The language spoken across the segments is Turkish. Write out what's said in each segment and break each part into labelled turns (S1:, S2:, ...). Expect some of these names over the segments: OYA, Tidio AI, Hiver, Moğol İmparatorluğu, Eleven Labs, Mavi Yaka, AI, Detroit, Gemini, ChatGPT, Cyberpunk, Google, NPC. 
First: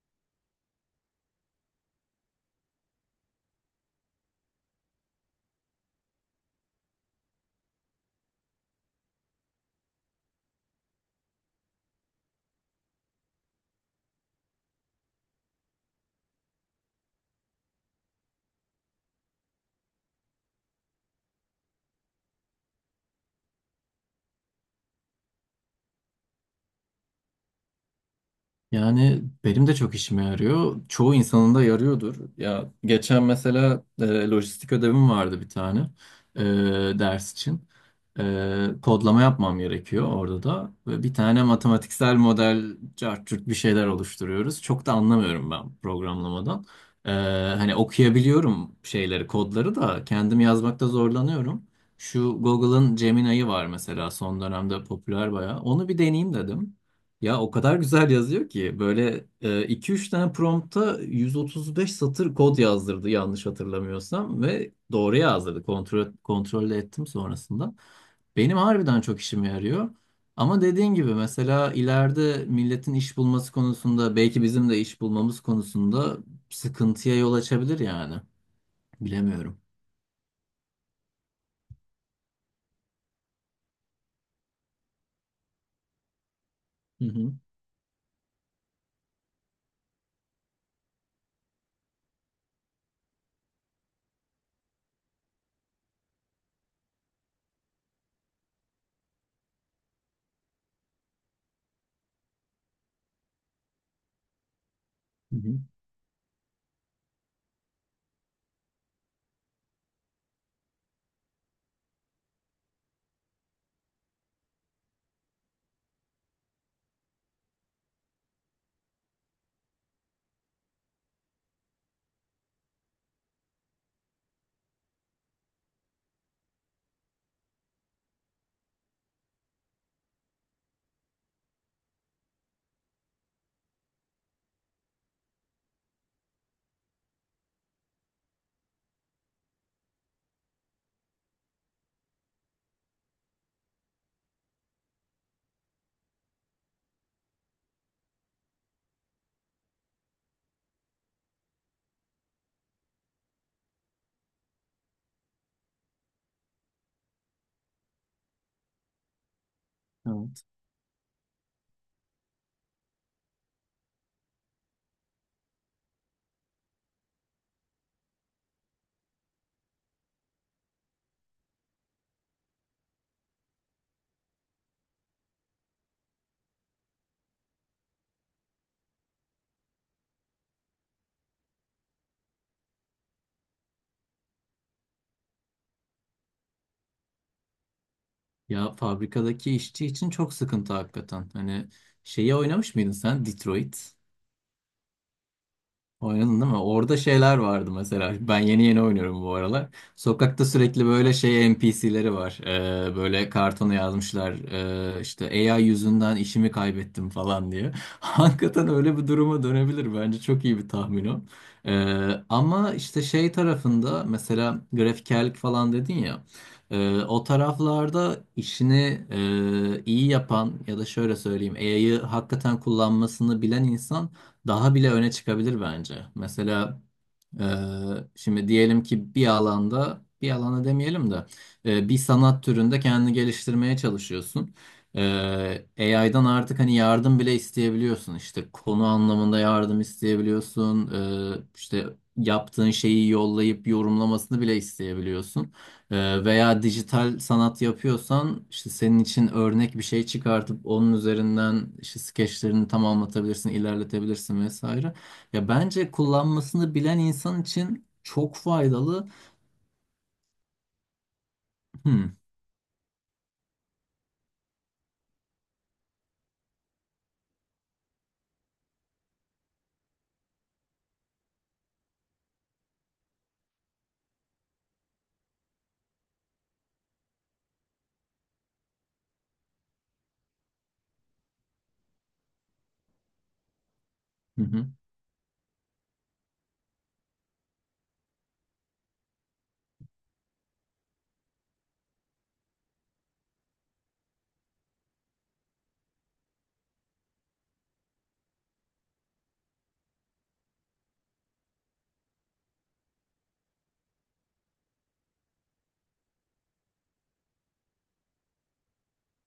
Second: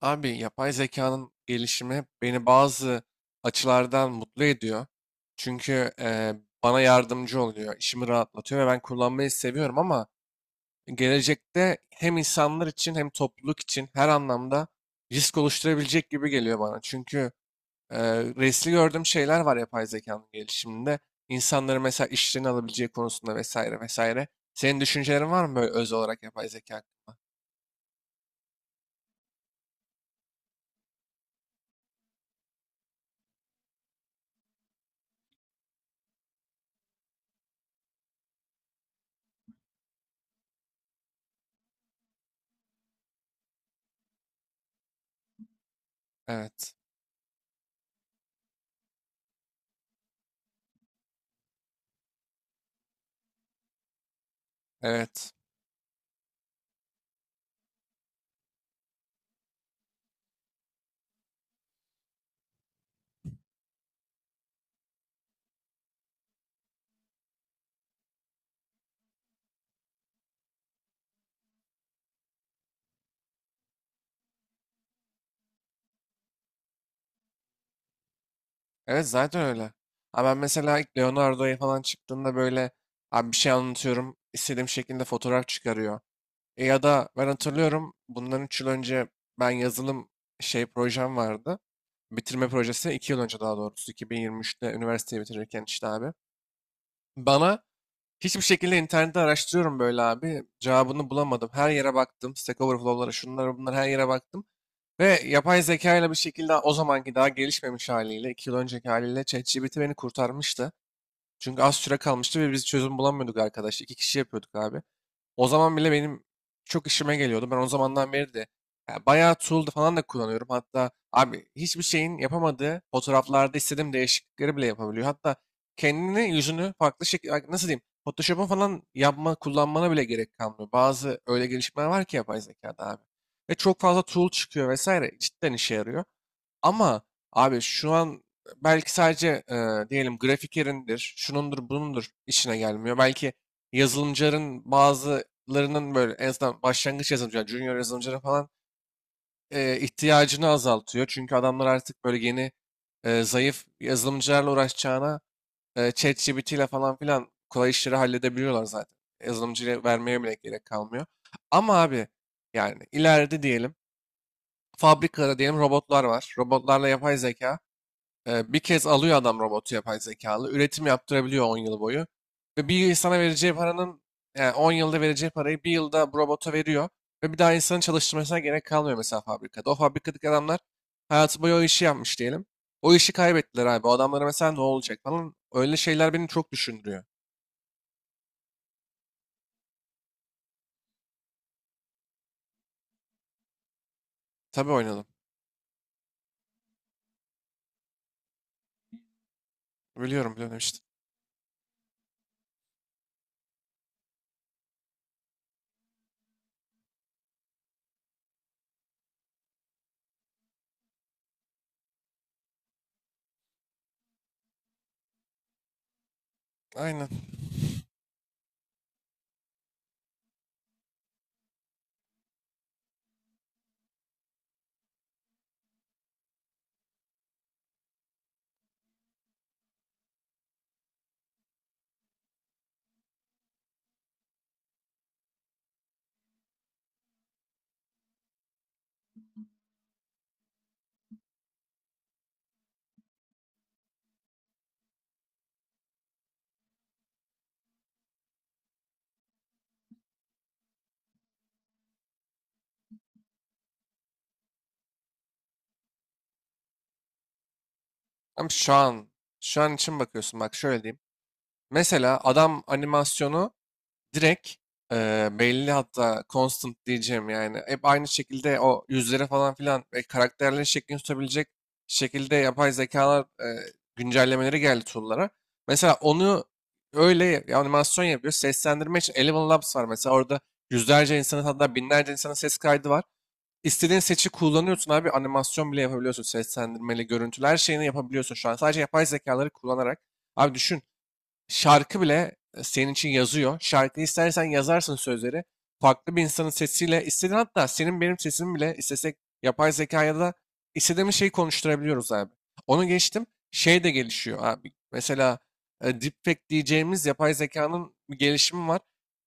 S1: Abi yapay zekanın gelişimi beni bazı açılardan mutlu ediyor. Çünkü bana yardımcı oluyor, işimi rahatlatıyor ve ben kullanmayı seviyorum ama gelecekte hem insanlar için hem topluluk için her anlamda risk oluşturabilecek gibi geliyor bana. Çünkü riskli gördüğüm şeyler var yapay zekanın gelişiminde. İnsanların mesela işlerini alabileceği konusunda vesaire vesaire. Senin düşüncelerin var mı böyle öz olarak yapay zeka hakkında?
S2: Yani benim de çok işime yarıyor. Çoğu insanın da yarıyordur. Ya geçen mesela lojistik ödevim vardı bir tane ders için kodlama yapmam gerekiyor orada da. Ve bir tane matematiksel model cart curt bir şeyler oluşturuyoruz. Çok da anlamıyorum ben programlamadan.
S1: Evet,
S2: E, hani okuyabiliyorum şeyleri, kodları da kendim yazmakta zorlanıyorum. Şu Google'ın Gemini'yi var mesela son dönemde
S1: evet.
S2: popüler bayağı. Onu bir deneyeyim dedim. Ya o kadar güzel yazıyor ki böyle iki üç tane prompta 135 satır kod yazdırdı yanlış hatırlamıyorsam ve doğru yazdırdı. Kontrol de ettim sonrasında. Benim harbiden çok işime yarıyor. Ama dediğin gibi mesela ileride milletin iş bulması konusunda belki bizim de iş bulmamız konusunda sıkıntıya yol açabilir yani.
S1: Evet zaten
S2: Bilemiyorum.
S1: öyle. Abi ben mesela ilk Leonardo'ya falan çıktığında böyle abi bir şey anlatıyorum, istediğim şekilde fotoğraf çıkarıyor. E ya
S2: Hı
S1: da ben
S2: hı.
S1: hatırlıyorum bundan 3 yıl önce ben yazılım şey projem vardı. Bitirme projesi 2 yıl önce, daha doğrusu 2023'te üniversiteyi bitirirken işte abi. Bana hiçbir şekilde internette araştırıyorum böyle abi. Cevabını bulamadım. Her yere baktım. Stack Overflow'lara şunlara bunlara her yere baktım. Ve
S2: Hı hı.
S1: yapay zeka ile bir şekilde o zamanki daha gelişmemiş haliyle, 2 yıl önceki haliyle ChatGPT beni kurtarmıştı. Çünkü az süre kalmıştı ve biz çözüm bulamıyorduk arkadaş. 2 kişi yapıyorduk abi. O zaman bile benim çok işime geliyordu. Ben o zamandan beri de ya, bayağı tool falan da kullanıyorum. Hatta abi hiçbir şeyin yapamadığı fotoğraflarda istediğim değişiklikleri bile yapabiliyor. Hatta kendini yüzünü farklı şekilde nasıl diyeyim, Photoshop'un falan yapma kullanmana bile gerek kalmıyor. Bazı öyle gelişmeler var ki yapay zekada abi. Ve çok fazla tool çıkıyor vesaire, cidden işe yarıyor. Ama abi şu an belki sadece diyelim gráfikerindir, şunundur, bunundur işine gelmiyor. Belki yazılımcıların bazılarının böyle en azından başlangıç yazılımcılar, junior yazılımcıların falan ihtiyacını azaltıyor. Çünkü adamlar artık böyle yeni zayıf yazılımcılarla uğraşacağına ChatGPT ile falan filan kolay işleri halledebiliyorlar zaten. Yazılımcıya vermeye bile
S2: Evet.
S1: gerek kalmıyor. Ama abi yani ileride diyelim fabrikada diyelim robotlar var. Robotlarla yapay zeka. Bir kez alıyor adam robotu yapay zekalı. Üretim yaptırabiliyor 10 yıl boyu. Ve bir insana vereceği paranın, yani 10 yılda vereceği parayı 1 yılda bu robota veriyor. Ve bir daha insanın çalıştırmasına gerek kalmıyor mesela fabrikada. O fabrikadaki adamlar hayatı boyu o işi yapmış diyelim. O işi kaybettiler abi. O adamlara mesela ne olacak falan. Öyle şeyler beni çok düşündürüyor.
S2: Ya fabrikadaki işçi için çok sıkıntı hakikaten. Hani şeyi oynamış mıydın sen? Detroit.
S1: Tabii oynadım.
S2: Oynadın değil mi? Orada şeyler vardı mesela. Ben yeni yeni oynuyorum bu aralar.
S1: Biliyorum
S2: Sokakta
S1: biliyorum işte.
S2: sürekli böyle şey NPC'leri var. Böyle kartona yazmışlar. İşte AI yüzünden işimi kaybettim falan diye. Hakikaten öyle bir duruma dönebilir. Bence çok iyi bir tahmin o. Ama işte şey tarafında mesela grafikerlik falan dedin ya.
S1: Aynen.
S2: O taraflarda işini iyi yapan ya da şöyle söyleyeyim AI'yı hakikaten kullanmasını bilen insan daha bile öne çıkabilir bence. Mesela ee, şimdi diyelim ki bir alanda, bir alana demeyelim de bir sanat türünde kendini geliştirmeye çalışıyorsun. AI'dan artık hani yardım bile isteyebiliyorsun. İşte konu anlamında yardım isteyebiliyorsun. İşte yaptığın şeyi yollayıp yorumlamasını bile isteyebiliyorsun. Veya dijital sanat yapıyorsan işte senin için örnek bir şey çıkartıp onun üzerinden işte skeçlerini tamamlatabilirsin, ilerletebilirsin vesaire. Ya bence kullanmasını bilen insan için çok
S1: Ama şu an,
S2: faydalı.
S1: şu an için bakıyorsun bak şöyle diyeyim.
S2: Hmm.
S1: Mesela adam animasyonu direkt belli hatta constant diyeceğim, yani hep aynı şekilde o yüzlere falan filan ve karakterlerin şeklini tutabilecek şekilde yapay zekalar güncellemeleri geldi tool'lara. Mesela onu animasyon yapıyor. Seslendirme için Eleven Labs var mesela, orada yüzlerce insanın hatta binlerce insanın ses kaydı var. İstediğin seçi
S2: Hı hı.
S1: kullanıyorsun abi, animasyon bile yapabiliyorsun, seslendirmeli görüntüler şeyini yapabiliyorsun şu an sadece yapay zekaları kullanarak. Abi düşün, şarkı bile senin için yazıyor. Şarkı istersen yazarsın sözleri. Farklı bir insanın sesiyle istediğin, hatta senin benim sesimi bile istesek yapay zekaya da istediğimiz şeyi konuşturabiliyoruz abi. Onu geçtim. Şey de gelişiyor abi. Mesela deepfake diyeceğimiz yapay zekanın bir gelişimi var.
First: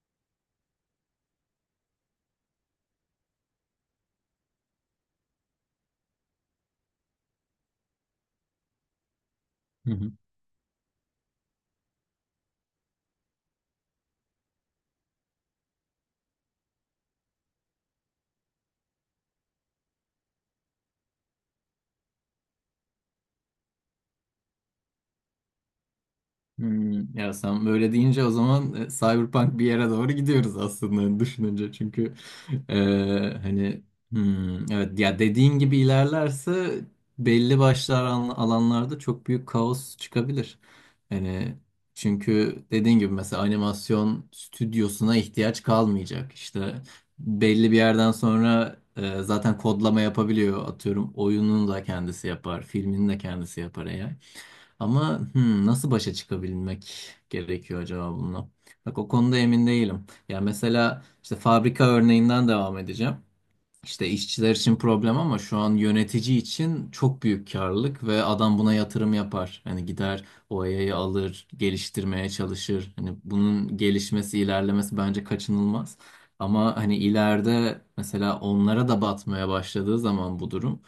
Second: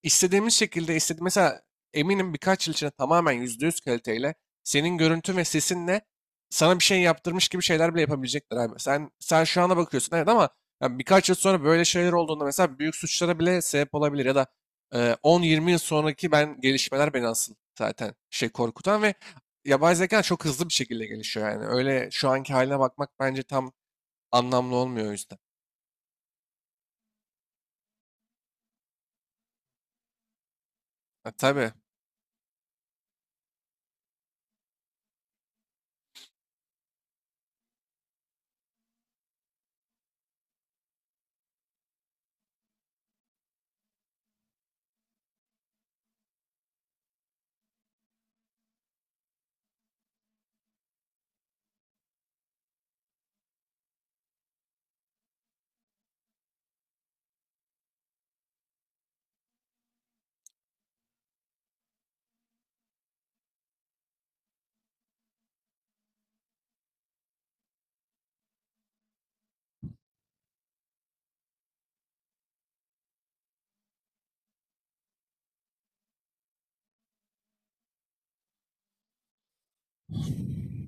S1: İstediğimiz şekilde istedi mesela, eminim birkaç yıl içinde tamamen %100 kaliteyle senin görüntün ve sesinle sana bir şey yaptırmış gibi şeyler bile yapabilecekler abi. Sen şu ana
S2: Hı hı.
S1: bakıyorsun evet, ama ya birkaç yıl sonra böyle şeyler olduğunda mesela büyük suçlara bile sebep olabilir ya da 10-20 yıl sonraki ben gelişmeler beni asıl zaten şey korkutan ve yapay zeka çok hızlı bir şekilde gelişiyor yani. Öyle şu anki haline bakmak bence tam anlamlı olmuyor o yüzden.
S2: Hmm. Ya sen böyle deyince o zaman Cyberpunk bir yere doğru gidiyoruz aslında
S1: Ha, tabii.
S2: düşününce. Çünkü Ee, hani evet ya dediğin gibi ilerlerse belli başlı alanlarda çok büyük kaos çıkabilir. Hani çünkü dediğin gibi mesela animasyon stüdyosuna ihtiyaç kalmayacak. İşte belli bir yerden sonra zaten kodlama yapabiliyor. Atıyorum oyunun da kendisi yapar, filmin de kendisi yapar AI. Ama hmm, nasıl başa çıkabilmek gerekiyor acaba bununla? Bak o konuda emin değilim. Ya mesela işte fabrika örneğinden devam edeceğim. İşte işçiler için problem ama şu an yönetici için çok büyük karlılık ve adam buna yatırım yapar. Hani gider o OYA'yı alır, geliştirmeye çalışır. Hani bunun gelişmesi, ilerlemesi bence kaçınılmaz. Ama hani ileride mesela onlara da batmaya başladığı zaman bu durum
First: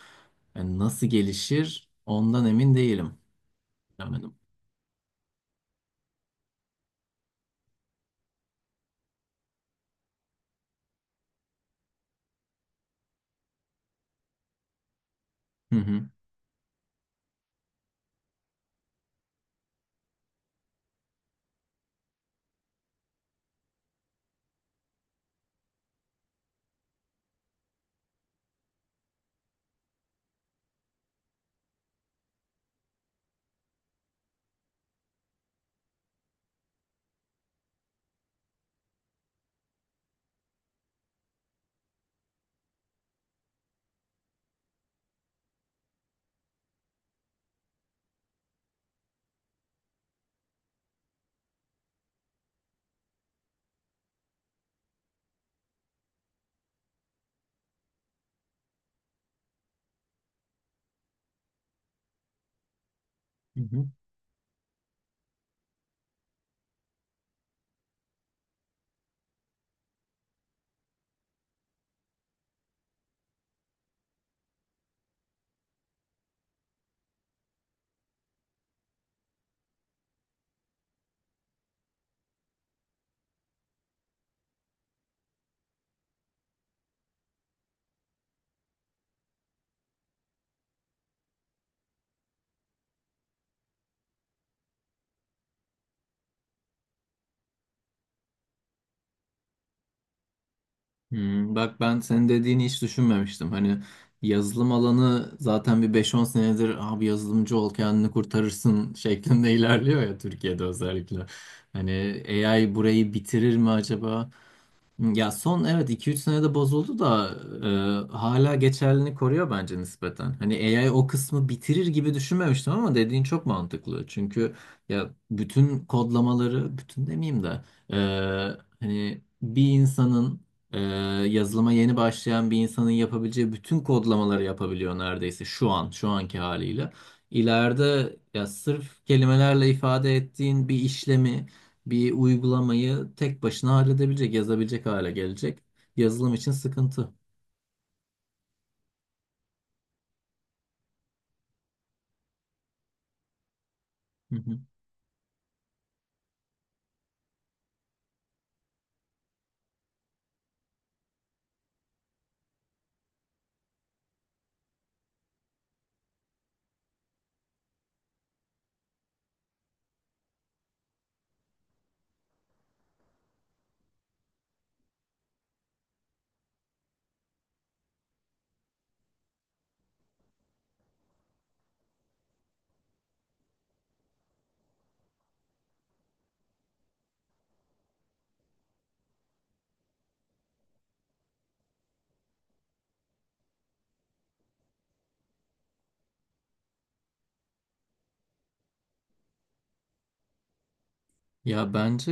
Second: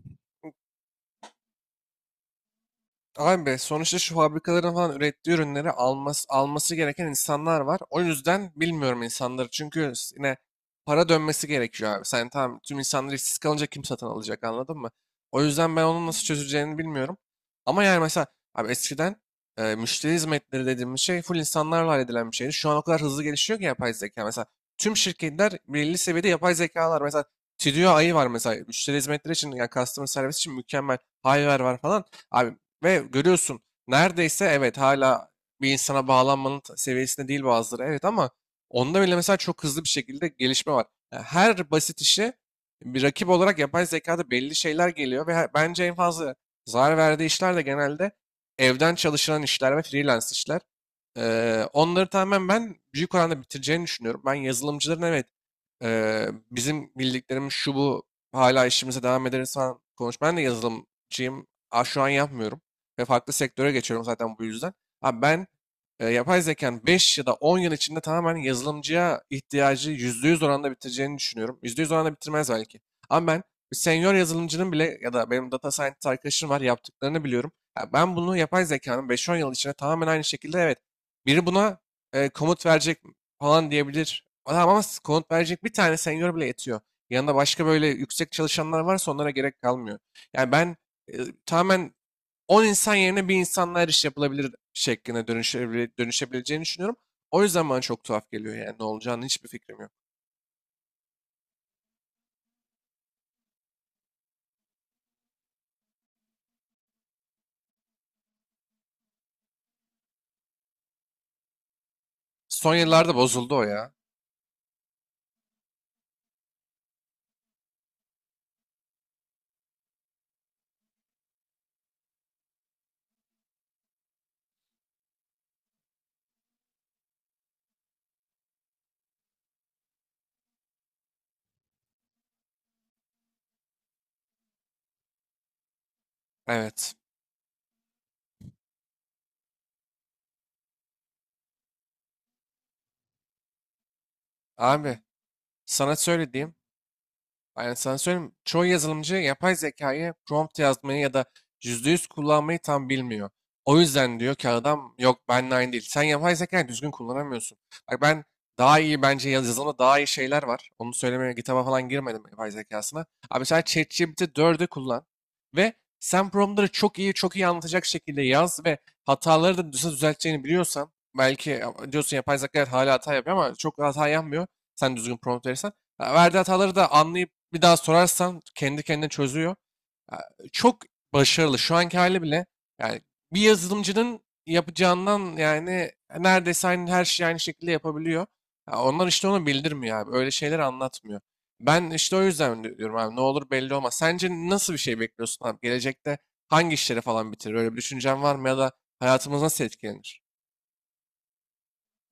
S2: yani nasıl gelişir ondan emin değilim.
S1: Abi sonuçta şu
S2: Yani.
S1: fabrikaların falan ürettiği ürünleri alması, alması gereken insanlar var. O yüzden bilmiyorum insanları. Çünkü yine para dönmesi gerekiyor abi. Sen tamam, tüm insanlar işsiz kalınca kim satın alacak, anladın mı? O yüzden
S2: Hı
S1: ben
S2: hı.
S1: onun nasıl çözüleceğini bilmiyorum. Ama yani mesela abi eskiden müşteri hizmetleri dediğimiz şey full insanlarla halledilen bir şeydi. Şu an o kadar hızlı gelişiyor ki yapay zeka. Mesela tüm şirketler belli seviyede yapay zekalar. Mesela Tidio AI var mesela müşteri hizmetleri için, yani customer service için mükemmel. Hiver var falan. Abi ve görüyorsun, neredeyse evet hala bir insana bağlanmanın seviyesinde değil bazıları evet, ama onda bile mesela çok hızlı bir şekilde gelişme var. Yani her basit işe bir rakip olarak yapay zekada belli şeyler geliyor ve bence en fazla zarar verdiği işler de genelde evden çalışılan işler ve freelance işler. Onları tamamen ben büyük oranda bitireceğini düşünüyorum. Ben yazılımcıların evet bizim bildiklerimiz şu bu hala işimize devam ederiz falan konuş. Ben de yazılımcıyım. Aa, şu an yapmıyorum. Ve farklı
S2: Hı
S1: sektöre
S2: hı.
S1: geçiyorum zaten bu yüzden. Abi ben yapay zekanın 5 ya da 10 yıl içinde tamamen yazılımcıya ihtiyacı %100 oranda bitireceğini düşünüyorum. %100 oranda bitirmez belki. Ama ben bir senior yazılımcının bile ya da benim data scientist arkadaşım var, yaptıklarını biliyorum. Ya ben bunu yapay zekanın 5-10 yıl içinde tamamen aynı şekilde evet biri buna komut verecek falan diyebilir. Adam ama komut verecek bir tane senior bile yetiyor. Yanında başka böyle yüksek çalışanlar varsa onlara gerek kalmıyor. Yani ben e, tamamen 10 insan yerine bir insanla her iş yapılabilir şekline dönüşebileceğini düşünüyorum. O yüzden bana çok tuhaf geliyor yani, ne olacağını hiçbir fikrim yok.
S2: Hmm. Bak ben senin dediğini hiç düşünmemiştim. Hani yazılım alanı zaten bir 5-10 senedir abi yazılımcı ol kendini kurtarırsın şeklinde ilerliyor ya Türkiye'de özellikle. Hani
S1: Son
S2: AI burayı
S1: yıllarda bozuldu
S2: bitirir
S1: o
S2: mi
S1: ya.
S2: acaba? Ya son evet 2-3 senede bozuldu da hala geçerliliğini koruyor bence nispeten. Hani AI o kısmı bitirir gibi düşünmemiştim ama dediğin çok mantıklı. Çünkü ya bütün kodlamaları, bütün demeyeyim de e, hani bir e, yazılıma yeni başlayan bir insanın yapabileceği bütün kodlamaları yapabiliyor neredeyse şu anki haliyle.
S1: Evet.
S2: İleride ya sırf kelimelerle ifade ettiğin bir işlemi bir uygulamayı tek başına halledebilecek, yazabilecek
S1: Abi
S2: hale gelecek.
S1: sana
S2: Yazılım için
S1: söylediğim,
S2: sıkıntı.
S1: yani sana söyleyeyim, çoğu yazılımcı yapay zekayı prompt yazmayı ya da %100 kullanmayı tam bilmiyor. O yüzden diyor
S2: Hı
S1: ki
S2: hı.
S1: adam, yok benimle aynı değil. Sen yapay zekayı düzgün kullanamıyorsun. Bak ben daha iyi bence yazılımda daha iyi şeyler var. Onu söylemeye GitHub'a falan girmedim yapay zekasına. Abi mesela ChatGPT 4'ü kullan ve sen promptları çok iyi anlatacak şekilde yaz ve hataları da nasıl düzelteceğini biliyorsan belki diyorsun yapay zeka evet hala hata yapıyor ama çok hata yapmıyor. Sen düzgün prompt verirsen. Ha, verdiği hataları da anlayıp bir daha sorarsan kendi kendine çözüyor. Ya, çok başarılı. Şu anki hali bile yani bir yazılımcının yapacağından yani neredeyse aynı, her şeyi aynı şekilde yapabiliyor. Ya onlar işte onu bildirmiyor abi. Öyle şeyler anlatmıyor. Ben işte o yüzden diyorum abi ne olur belli olmaz. Sence nasıl bir şey bekliyorsun abi? Gelecekte hangi işleri falan bitirir? Öyle bir düşüncen var mı ya da hayatımız nasıl etkilenir?
S2: Ya bence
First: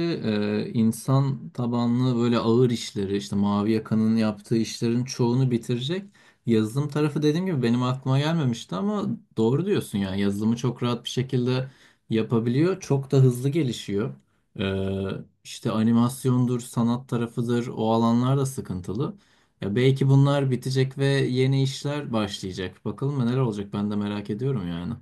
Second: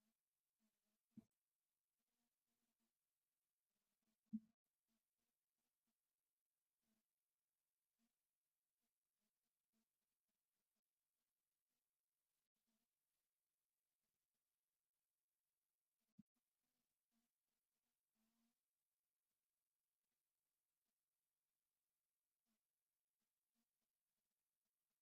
S2: insan tabanlı böyle ağır işleri işte Mavi Yaka'nın yaptığı işlerin çoğunu bitirecek. Yazılım tarafı dediğim gibi benim aklıma gelmemişti ama doğru diyorsun yani yazılımı çok rahat bir şekilde yapabiliyor. Çok da hızlı gelişiyor. E, işte animasyondur, sanat tarafıdır o alanlar da sıkıntılı. Ya belki bunlar bitecek ve yeni işler başlayacak. Bakalım neler olacak ben de merak ediyorum yani.